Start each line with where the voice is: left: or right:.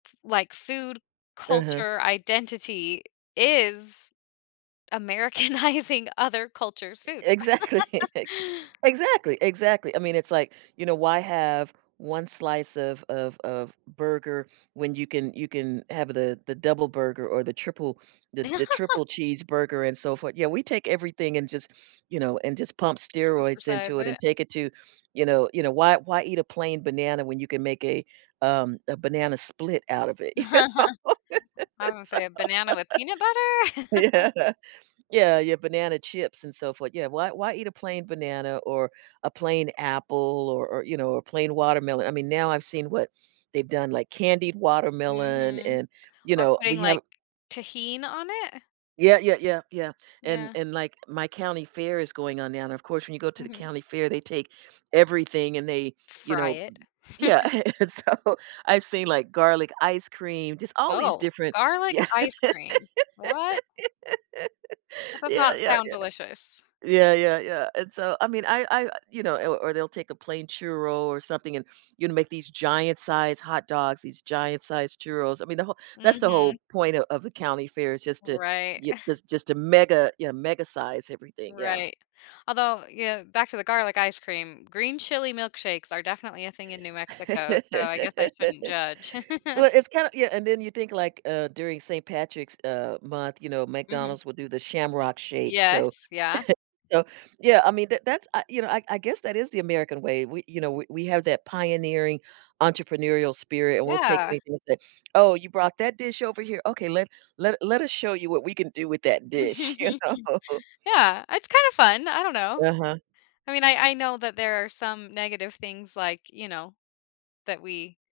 left: T Like, food,
right: Uh-huh.
left: culture, identity is Americanizing other culture's
right: E
left: food.
right: exactly, ex exactly, exactly, I mean, it's like, you know, why have 1 slice of of of burger when you can you can have the the double burger or the triple the j triple cheeseburger, and so for yeah, we take everything and just, you know, and just pump steroids into
left: Supersize
right: it and
left: it.
right: take it to, you know you know, why why eat a plain banana when you can make a, um, a banana split out of it? You know,
left: I'm gonna
right: it's so
left: say a banana with peanut butter?
right: Yeah. Yeah yeah, banana chips, and so forth, yeah, why why eat a plain banana or a plain apple or or, you know, or plain watermelon? I mean, now I've seen what they've done, like, candied watermelon
left: Mhm,
right: and, you
left: or
right: know,
left: putting,
right: we have
left: like, tajin on it?
right: Yeah, yeah, yeah, yeah, and
left: Yeah.
right: and like my county fair is going on now, and of course, when you go to the
left: Mhm.
right: county fair they take everything and they, you
left: Fry
right: know
left: it.
right: Yeah, and and so I've seen, like, garlic ice cream, just all these
left: Oh,
right: different
left: garlic
right: Yeah.
left: ice cream, what? That does
right: Yeah,
left: not
right: yeah,
left: sound
right: yeah.
left: delicious.
right: Yeah, yeah, yeah, and so, I mean, I I you know or or they'll take a plain churro or something and, you know, make these giant-sized hot dogs, these giant-sized churros, I mean, the whole that's the
left: Mhm.
right: whole point of of the county fair is just to
left: Right,
right: y
left: uh
right: is just to mega, you know, mega size everything, yeah.
left: Right, although, you know, back to the garlic ice cream, green chili milkshakes are definitely a thing in New Mexico, so I guess I shouldn't judge.
right: Well, it's kinda yeah, and then you think, like, uh, during St. Patrick's, uh, month, you know,
left: Mhm.
right: McDonald's would do the Shamrock shake, so
left: Yes, yeah.
right: so Yeah, I mean, th that's I you know, I I guess that is the American way, we you know, we we have that pioneering entrepreneurial spirit and we'll take
left: Yeah.
right: anything and say, "Oh, you brought that dish over here? Okay, let let let us show you what we can do with that dish." You know?
left: Yeah, it's kinda fun, I don't know.
right: Uh-huh.
left: I mean, I I know that there are some negative things, like, you know, that we